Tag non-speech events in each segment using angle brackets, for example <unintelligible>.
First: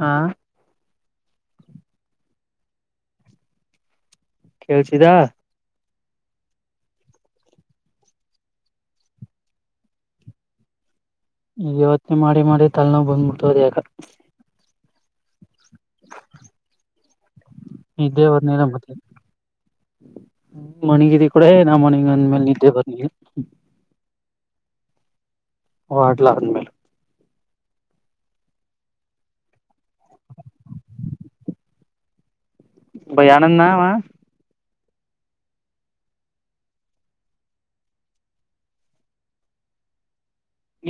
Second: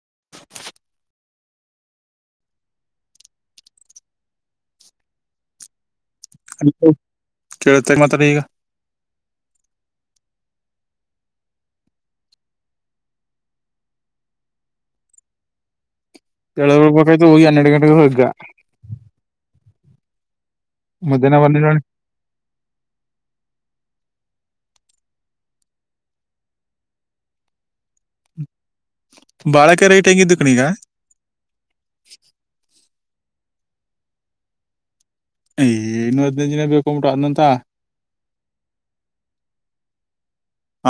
ಹಾ ಕಳ್ಚದ ಹ ಕೇಳ್ತ ಮಾತ್ರ ಗ ಈಗ ಯವತ್ತನ ಮಾಡಿ ಮಾಡಿ ತಲ್ನೋವು ಬಂದ್ಬಿಡ್ಟ್ಟದ ಯಾಕತ್ ಕೆಳ ಹಳ್ಬೇಕಾಯ್ತು ಹೋಗಿ ಹನ್ನೆರಡು ಗಂಟೆೆಗೆ ಹಗ್ಗ ಹ್ಮ ಮಣಿಗಿದ ಕೂಡ ಬಂದಿ ನಾ ನೋಡಿ ಮಣಿಗ ಅಂದ್ಮೇಲೆ ನಿಿದ್ದೆ ಬರ್ ಹ ಆಟಲ ಮೇಲೆ ಬಾಳಕ ರೈಟ್ ಹೆಂಗಿದ್ದು ಕಣೀಗ ಭಯನಂದ ನ ಹಾ ಏ ಇನ್ನುೂ ಹದ್ನೈದು ದಿನ ಬೇಕು್ಬಟು ಅದ್ನಂತ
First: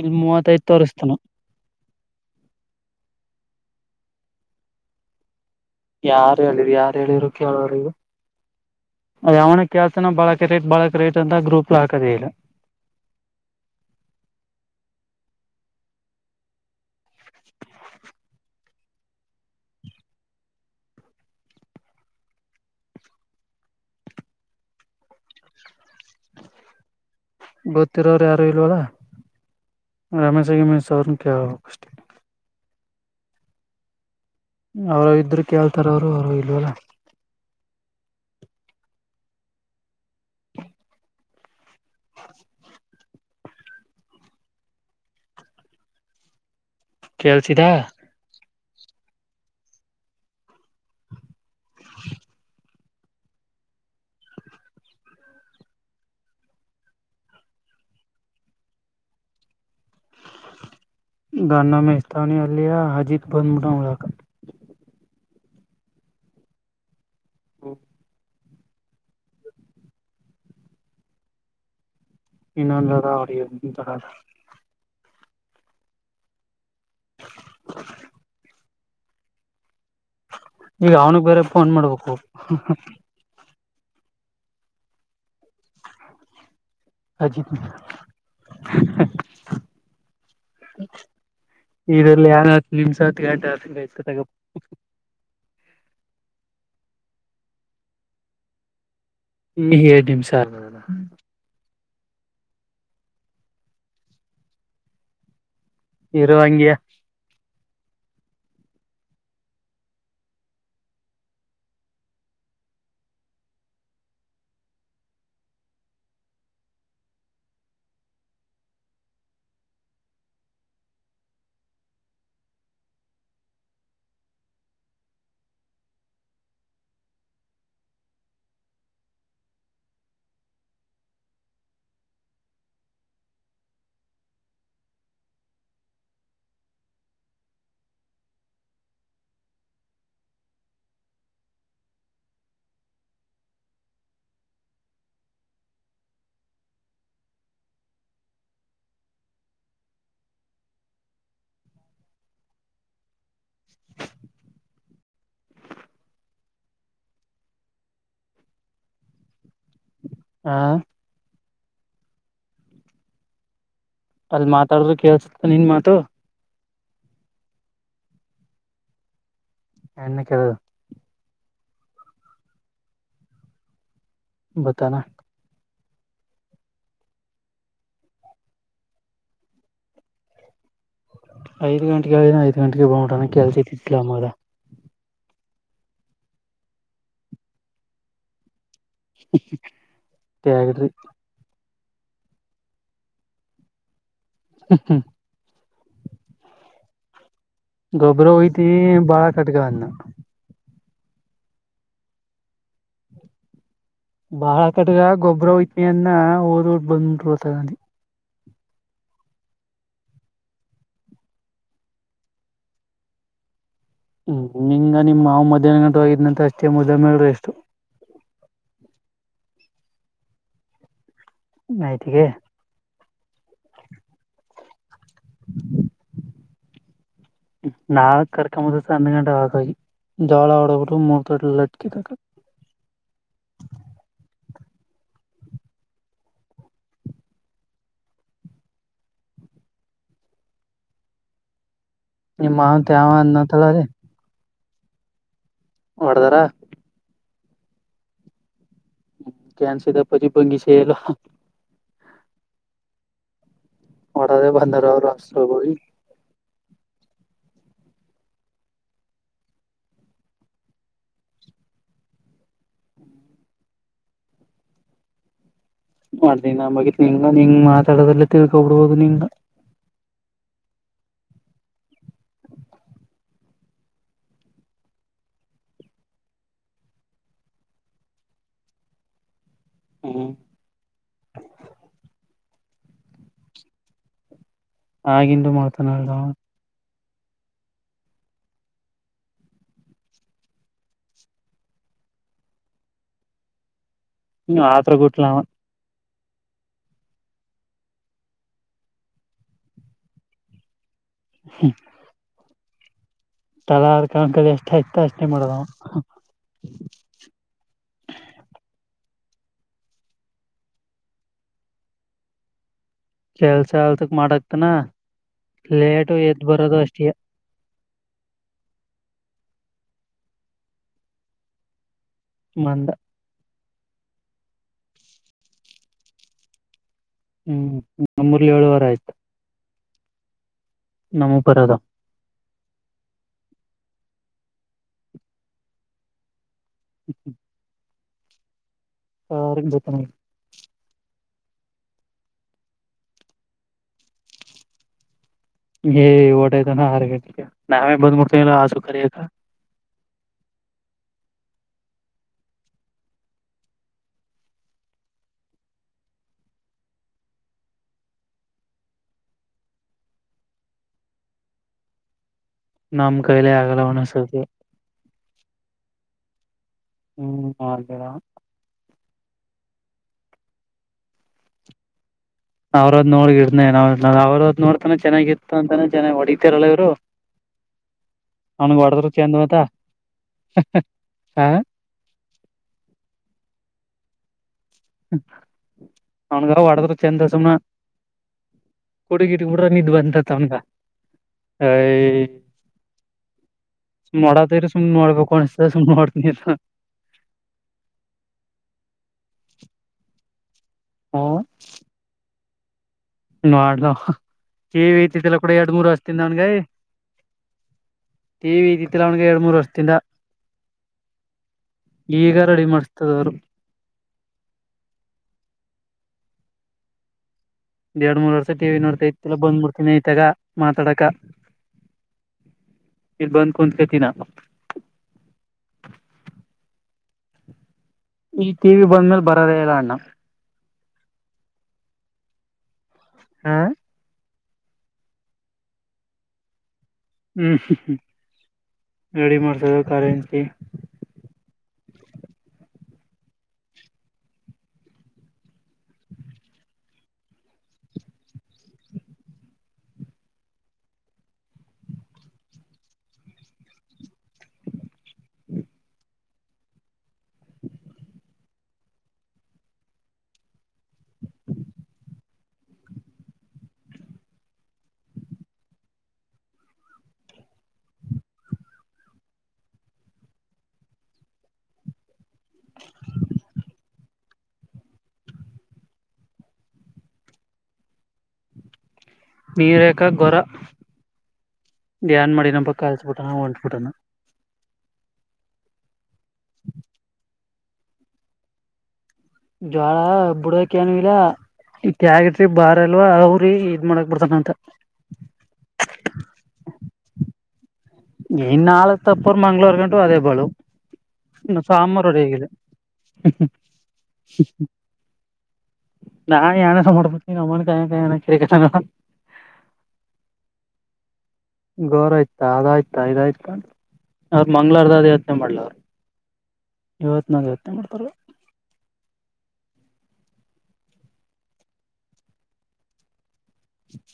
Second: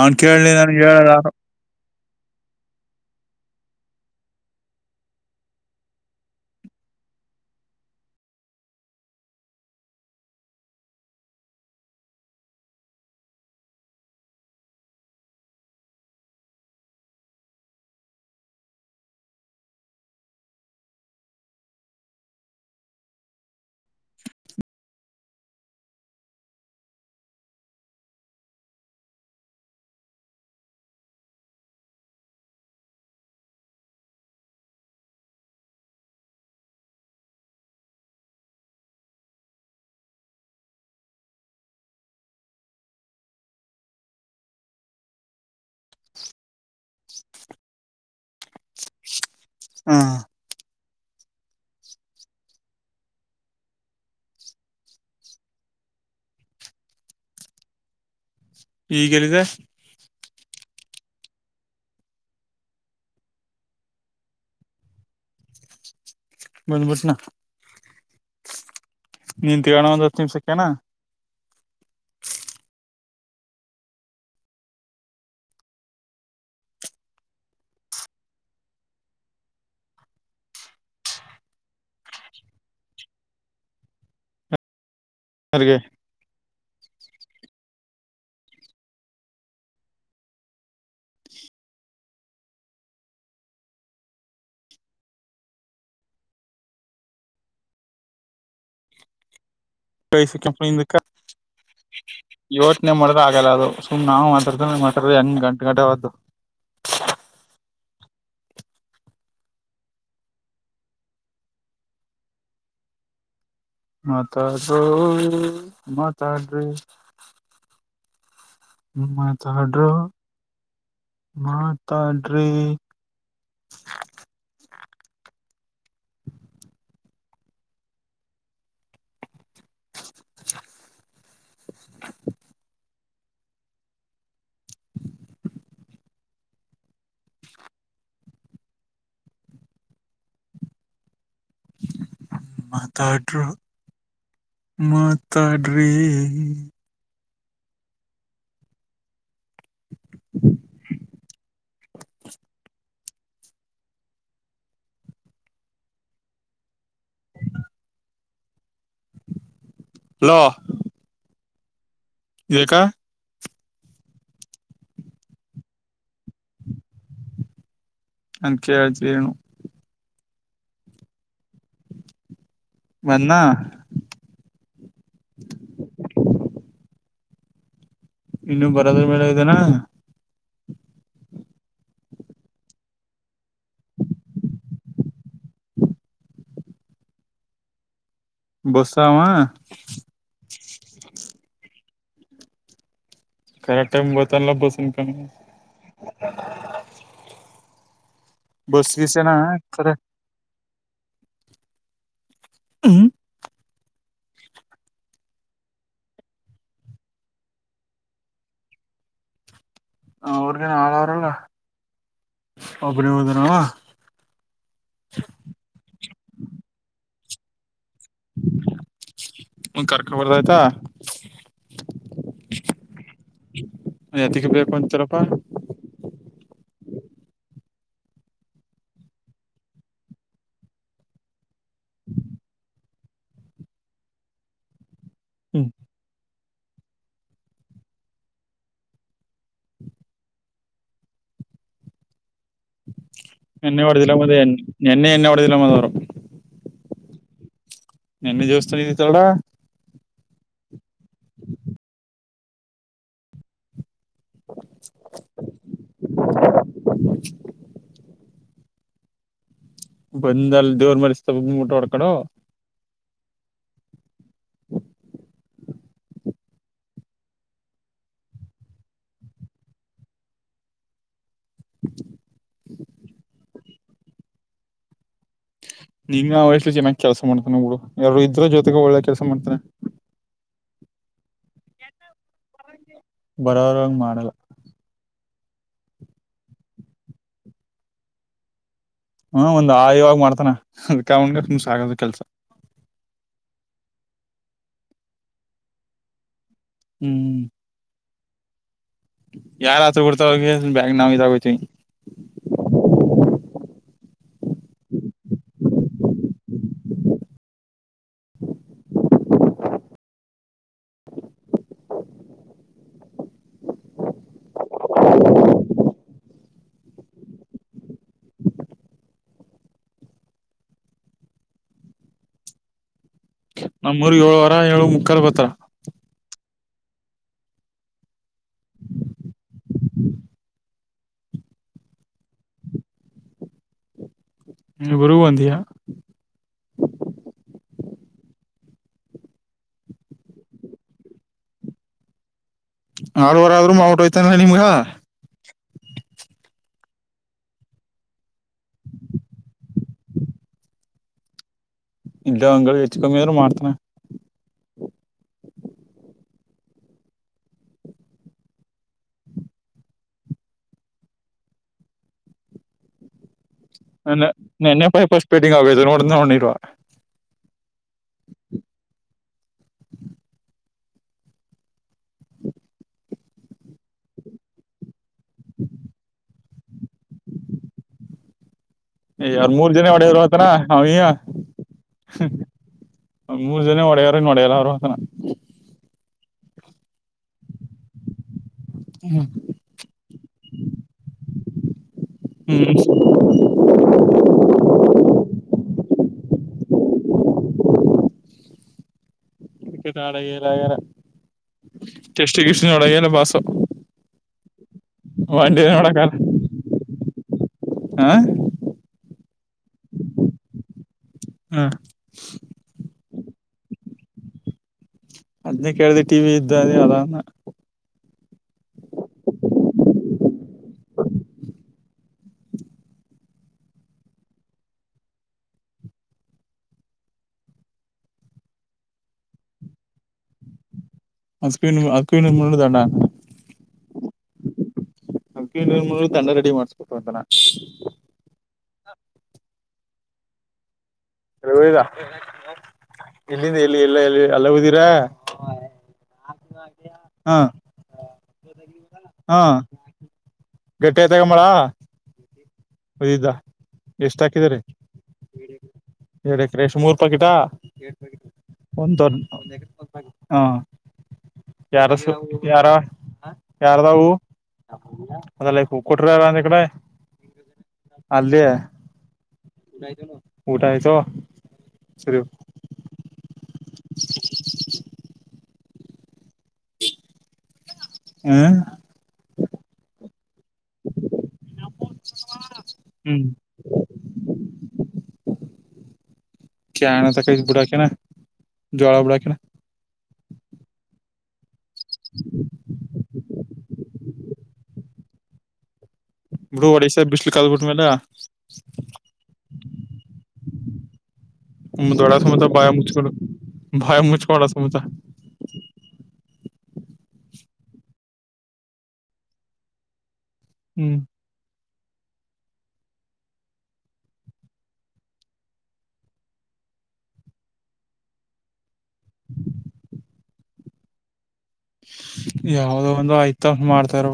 ಇಲ್ ಕೇಳಲಿ ಮೂವತ್ತೈದ್ ನನ್ಗೆ ಹೇಳ ತೋರಿಸ್ತಾನ ಯಾರು ಹೇಳಿರಿ ಯಾರು ಹೇಳಿರು ಕೇಳೋ್ರಿಗ ಯನ ಕ್ಯಾಸನ ಬಾಳಕೆ ರೇಟ್ ಬಾಳಕ ರೇಟ್ ಅಂತ ಗ್ರೂಪ್ಲ್ ಹಾಕದೇ ಇಲ್ಲ ಹ್ಮ್ ಗೊತ್ತಿರರು ಯಾರು ಇಲ್ವಲ್ಲ ರಮ ಸಗ ಮ ಸ ಕಷ್ಟ ಅವರು ಇದರು ಕೇಳ್ತಾರ ಅವರು ಅವರು ಇಲ್ವಲ್ಲ ಹ ಹ ಕೇಲ್ಸಿದಾ ಹಾ ಈಗನಿದೆ ಗನ್ನ ಮೇಸ್ತಾವಾನಿ ಅಲ್ಲಿಯ ಅಜಿತ್ ಬಂದ್ಬಿಡ ಉಳಕ ಬಂದು ಬಸ್ ನ ನೀನ್ ತಿಗೋಣ ಒಂದ್ ಹತ್ತು ನಿಮಿಷಕ್ಕೆನಾ ಇನ್ನೊಂದದ ಅವ್ರಂತರ ಹ್ಮ್ ಹತ್ ಈಗ ಅವನು ಬೇರೆ ಫೋನ್ ಮಾಡ್ಬೇಕು ಸರಿಗ ಅಜತ್ ಇದಲ್ಲಿ ಏನ್ ನಿಮ್ಸ ಹತ್ ಗಟ ತಗ ಹ ಹಡಮ ಸರ್ ಟನೇ ಮಾಡ್ದ ಆಗಲ್ಲ ಅದು ಸುಮ್ ನಾವು ಮಾತ ಮಾತ ಹ ಗಂಟೆ ಗಂಟೆ ಅವತ್ತು ಇರುವೋ ಹಂಗಯ ಮಾತಾಡರು ಮಾತಾಡ್ರಿ ಮಾತಡ್ರ ಮಾತಾಡ್ರೆ ಹಬ್ ಮಾತಾಡರು ಮಾತಡ ಹಾ ಏಕ ಅವ್ರ್ಗೆ ಮಾತಾಡ್ರರು ಕೇಳ್ಸತ್ತ ನಿನ್ ಮಾತು. ನನ್ ಕೇಳ್ಸಿ ಏನು. ಎಣ್ಣೆ ಕೇಳು ನನ್ನ ಬತ್ತಾನ ಇನ್ನು ಬರದು ಮೇಲೆ ಇದ್ದಾನ. ಐದ್ ಗಂಟೆಗೆ ಹೋಗೋಣ ಐದ್ ಗಂಟೆಗೆ ಹೋಗೋಣ ಕೆಲ್ಸ ಸಿಕ್ರೆ ಅಮ್ಮಾವ್ರ. ಬಸ್ಸು ಅವ. ಆಗಿದ್ರಿ ಕರೆಕ್ಟ ಟೈಮಿಗೆ ಬರ್ತಾನಲ್ಲ ಬಸ್ ಹ್ಮ್ ಇನ್ಕಂಡಿದೀನಿ. ಗೊಬ್ಬರ ವೊಯ್ತೀವಿ ಬಾಳ್ ಕಟ್ಗನ್ನ. ಕರೆ ಹ್ಮ್ ಬಾಳ ಕಟಕ ಗೊಬ್ಬರವೊಯ್ತೀನಿ ಅಂದ ಓದು ಓದು ಬಂದ್ ನಿಂತ್ಕಂತ್ವಾನಿ. ಅವ್ರಗೆನು ಆಳು ಅವ್ರಲ್ಲ ಒಬ್ಬನೇ ಹೋದನವಾ. ಹ್ಮ್ ಹ್ಮುಇಲ್ಲ ನಿಮ್ ಮಾಮ್ ಮಧ್ಯಾಹ್ನ ಗಂಟ ಹೋಗಿದ್ ನಂತೆ ಅಷ್ಟೇ ಮದುವೆ ಮಾಡಿ. ಕರ್ಕೊಬಾರ್ದ ಆಯ್ತಾ. ನೆತ್ತಿಗೆ ಯಾತಕ್ಕೆ ಬೇಕು ಅಂತಿರಪ್ಪ. ನಾ ಕರ್ಕೊಂಬದೇ ಸಂನ್ಗಂಟ ಹ ಹೋಗಿ. ಜಗಳ ಆಡೋರು ಮುಖ ಕೀಳಕ್ಕೆ ಕಿತಾಕುದ್ರು. ಹ್ಮ್ ನಿಮ್ಮ ಮಾವಂತ ಯಾವ ಅನ್ನತಳ ಎಣ್ಣಿ ರೀ ಹೊಡೆದಿಲ್ಲ ಮಾದೇ ಎನ್ನಿ ಎಣ್ಣಿ ಹೆಂಗ ಒಡೆದಿಲ್ಲ ಮಾದೇ ಹೊಡದಾರ ನಿನಗೆ ಎಷ್ಟು ಉಳಿಯಿತ್ತು ತೋಡ. ಪಜು ಬಂಗಿಶೇ ಎಲ್ಲ ಹಾ. ಅಡವಿ ಬಂದಳೋಕ ಸುರಭಿ. <unintelligible> ಬಂದ ಅಲ್ ದೇವ್ರ ಮರ್ಸ್ತ ಮೂಟೆ ಹೊಡ್ಕಳೋ. ಮಾಲಿಂಗ ಮೊದಲುನಿಂಗ ಹಿಂಗು ಮಾತಾಡದಲ್ಲ ತಿಳ್ಕೋಬಿಡ್ಬೋದು ನಿನ್ನ. ನಿಂಗ್ ಆ ವಯಸ್ಸಲಿ ಚೆನ್ನಾಗಿ ಕೆಲಸ ಮಾಡ್ಕೊಂಡ್ ಹೋಗು ಯಾರು ಇದ್ರೂ ಜೊತೆಗೆ ಒಳ್ಳೆ ಕೆಲ್ಸ ಮಾಡ್ತಾನೆ. ಹ್ಮ್ ಬರೋರ್ ಹಂಗ್ ಮಾಡಲ್ಲ. ಆಗಿಂದು ಮಾಡ್ತಾನಲ್ಲೋ. ಹ್ಮ ಒಂದ್ ಹಾಯುವಾಗಿ ಮಾಡ್ತಾನೆ ಅದ್ಕೇ ಅವನಿಗೆ ತುಂಬು ಸಾಗದು ಕೆಲ್ಸ. ಇನ್ನು ಆತ್ರೂ ಗುಚ್ಚು ಲವ. ಹೀ ಯಾರ್ ಆತ್ರುಗುಡ್ತ ಹೋಗಿ ಬ್ಯಾಗ್ ನಾವ್ ಇದಗೋತಿವಿ. ಕಿಮಳದ <unintelligible> ಕೆಲ್ಸ ಅಲ್ಸಕ್ ಮಾಡಕ್ತಿನಾ ಲೇಟು ಎದ್ ಬರೋದು ಅಷ್ಟೇಯ. <inaudible> ಮಂದ ನಮ್ಮೂರ್ ಏಳುವರೆ ಏಳು ಮುಕ್ಕಾಲ್ ಬತ್ರಾ. ಹ್ಮ್ ನಮ್ಮೂರಲ್ಲಿ ಏಳುವರೆ ಆಯ್ತಾ. ನಮ್ಮ ಪರದಾ ನೀ ಗುರುವಂದಿಯಾ ಹ್ಮು ಕಾರಿನ್ ಜೊತೆನಲ್ಲಿ. ಆರೂವರೆ ಆದ್ರೂ ಮಾಡ್ಬಿಟ್ಟು ಹೋಯ್ತಾ ನಲ್ಲ ನಿಮಗ. ಏ ಓಟೋಯುತನ ಆರೂಗಂಟೆಗೆ ನಾವೇ ಬಂದ್ ಮುಡ್ತೀ ಇಲ್ಲ ಆಸುಖರಿಯತ. ಇದ್ದ ಅಂದ್ರೆ ಹೆಚ್ಚು ಕಮ್ಮಿ ಅದ್ರೂ ಮಾಡ್ತಾನ. ನಮ್ ಕೈಲೆ ಆಗ ನನ್ನ ನೆನ್ನೆ ಪೈಫಸ್ಪೇಟಿಂಗ ನೋಡ್ದ ನೋಡಿಲ್ವಾ. ಹ್ಮ್. <unintelligible> ಅವ್ರದ್ ನೋಡ್ ಇನೇ ಅವ್ರದ್ ನೋಡ್ತಾನ ಚೆನ್ನಾಗಿತ್ತು ಅಂತಾನೆ ಚೆನ್ನಾಗಿ ಹೊಡಿತಾರಲ್ಲ ಇವರು. ಚಂದ್ ಯಾರ್ ಮತ ಮೂರ್ ಜನ ಒಡೆಯರು ಹತನ ಅವ್ಯ. ಹ ಮೂರ್ ಜನ ಹೊಡೆಯವ್ರ ನೋಡ್ಯಲ್ಲ ಅವ್ರು. ಆತನ ಅವನಗ ಒಡದ ಚಂದ ದಸಮನ. ಕುಡಿ ಗಿಡಿ ಕಡ್ರ ನಿದ್ದು ಬಂದಂತ ಅವನಿಗೆ. ಹ್ಮ್ ಸುಮ್ಮನೆ ಹೊಡತಿದ್ರ ನೋಡಬೇಕು ಅನಿಸುತ್ತಿರುತ್ತದೆ. <unintelligible> ಕ್ರಿಕೆಟ್ ಹಾಡಗರರ ಹಾ. <unintelligible> ನೋಡ್ಲು ಕಿವ ಐತಿತಿಲ್ಲ ಕೂಡ ಒನ್ ಡೇ ಎರಡ್ ಮೂರ್ ವಷ್ಟ ನೋಡಕಲ್ಲ ತಿಂದ ಅವನ್ಗೈ. ಹಾ ಟಿ ವಿ ಇದಿದ್ದಿಲ್ಲ ಅವನಗೆ. ಮೂರು ವರ್ಷದಿಂದ ಹಾ ಈಗ ರೆಡಿ ಮಾಡ್. <unintelligible> ಅದ್ನೇ ಕೇಳ್ದಿ ಟಿ ವಿ ಇದ್ದ ಅದೇನು ಅದನ್ನು. ಎರಡ್ ಮೂರ್ ವರ್ಷ ಟಿವಿ ನೋಡ್ತಾ ಇತಿಲ್ಲ ಬಂದ್ಬಡ್ತೀನಿ ಐತಾಗ ಮಾತಾಡಕ. ಇರ್ ಬಂದ್ ಕುಂತ್ಕ ತಿದ್ನ. ಈ ಟಿ ವಿ ಬಂದ್ಮೇಲ್ ಬರೋದೇ ಇಲ್ಲ ಅಂತ ಅಂದನ. <unintelligible> ಮುು ತಡ. ಹ ತಂಡ ರೆಡಿ ಮಾಡಸ್ಕೊಟ್ಟ ಅಂತ ನ. ಹ್ಮ್ ರೆಡಿ ಮಾಡ್ತದೆ ಖಾರೆ ಎಂತ. ಎಲ್ಲೋಗಿದ ಎಲ್ಲಿಂದ ಎಲ್ಲಿ ಎಲ್ಲ ಎಲ್ಲಿ ಎಲ್ಲ ಹದಿರ. <unintelligible> ಹಾ. ಹಾ. ಗಟ್ಟಿ ಆಐ್ತಗಮ್ಮಳ. ಹಯ್ದಾ ಎಷ್ಟ ಹಾಕಿದರಿ. ಎ ಕ್ರೇಶ್ ಮೂರುೂ ಪಾಕಿಟಾ. ಒಂದು ಹಾ. ಯಾರ ಯಾರ ಯಾರದ ಅವು. ಅದಲ್ಲ ಕೊಟ್ರಾರಂದ ಕಡೆ ಅಲ್ದ. ಊಟ ಆಯ್ತು ಸರಿ. ಹೂ. ನೀರೇಕ ಗೊರ. ನ್ ಮಾಡಿ ನ ಪಕ್ಕ ಕಲ್ಸಬಿಟಾನ ಹೊಂಟ್ಬಿಟಾನ. ಕೇನ ತಕ ಬುಡಾಕನಾ ಜೋಳ ಬುಡಾಕ. ಜ್ವಾಳ ಬುಡಕನ್ ಏನು ಇಲ್ಲ. ಇ ಯಾಗಟಿ ಬಾರ್ ಅಲ್ವಾ ಅವ್ರಿ ಇದ್ ಮಾಡಕ್ ಬಿರ್ತಾನಂತ. ಬಿ ಒಡ್ಸೇ ಬಿಸ್ಲು ಕಲ್ಬಿಟ್ಟ ಮೇಲೆ. ಇನ್ ನಾಳ ತಪ್ಪರ್ ಮಂಗ್ಳೂರ್ ಗಂಟು ಅದೇ ಬಾಳು. ನ ಸಾಂಬಾರ ದೊಡ ಅವರು ಹೇಗಿದೆ. ಸಮೇತ ಬಾಯ ಮುಚ್ಕೊಂಡು ಬಾಯ ಮುಚ್ಕೊಂಡ ಸಮೇತ ನಾನ ಯನ ಸಂಬಡ್ತೀ ನಮ್ಮ ಕಾಯಕಯ ಅನ್ನೋ ಕೇರಿ ಕಥನ. ಹ್ಮ್. ಗೋರ ಆಯ್ತ ಅಾಯಯ್ತ ಐದಾಯ್ತ ಅವ್ರರು ಮಂಗ್ಗಳಾರದ ಅ ಯಾತ್ನೆ ಮಾಡ್ಲ ಅವ್ರು. ಇವತ್ತು ನಾಗ ಯತ್ತನ ಮಾಡ್ತಾರ. ಯಾವದೋ ಒಂದು ಆಯ್ತಾ ಮಾಡ್ತಾರೋ.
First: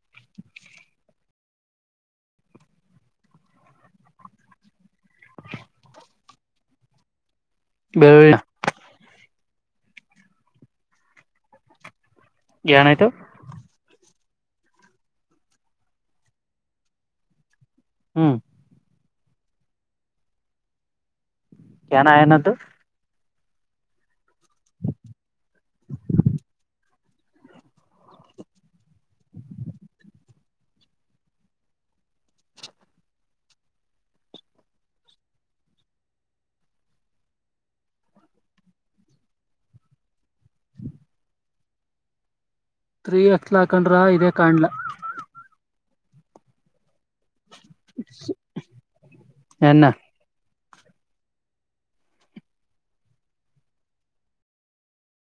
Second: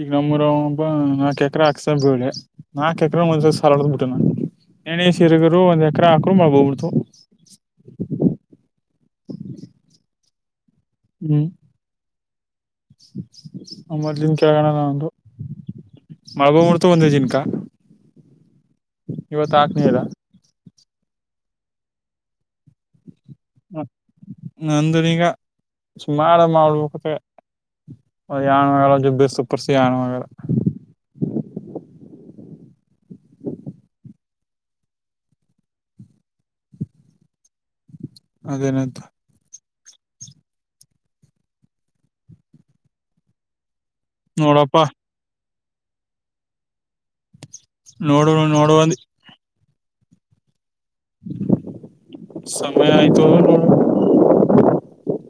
ಈಗ ನಮ್ಮೂರ ಒಬ್ಬ ನಾಕಕ್ ಎಕರೆ ಹಾಕ್ಸ ಬಳೆ ನಾಕಕ್ ಎಕರೆ ಒಂದ್ಸ ಸಾಲಾಡ್ ಬಿಟ್ಟು ನ. ನಣೇ ಸೀರಗರು ಒಂದ್ ಎಕ್ರ ಹಕರು ಮಾಡಬೋಬಿಡ್ತು. <unintelligible> ಬೆಳ. <inaudible> ಹ್ಮ್ ಏನಾಯ್ತು ಅಮರ್ಲಿ ಕೆಳಗಣ ಒಂದು ಮಳಗೋಬಡ್ತು ಒಂದ ಜಿನಕ ಹ್ಮ್ ಇವತ್ಕ್ನೇರ ಕನ ಆಯನ ತು ಹ್ಮ ನಂದ್ರ ಈಗ ಮಾಡ ಮಾಡಬೇಕ ಯ ಸುಪರ್ಸಿ ಆೋ ಮ ಅದೇನಂತ ತ್ರೀ ಅಸ್ಲಾಕನ್ ಇದೇ ಕಾಣ್ಲ ನೋಡಪ್ಪ ನೋಡು ನೋಡುುವಂದ <inaudible> ಸಮಯ ಆಯ್ತು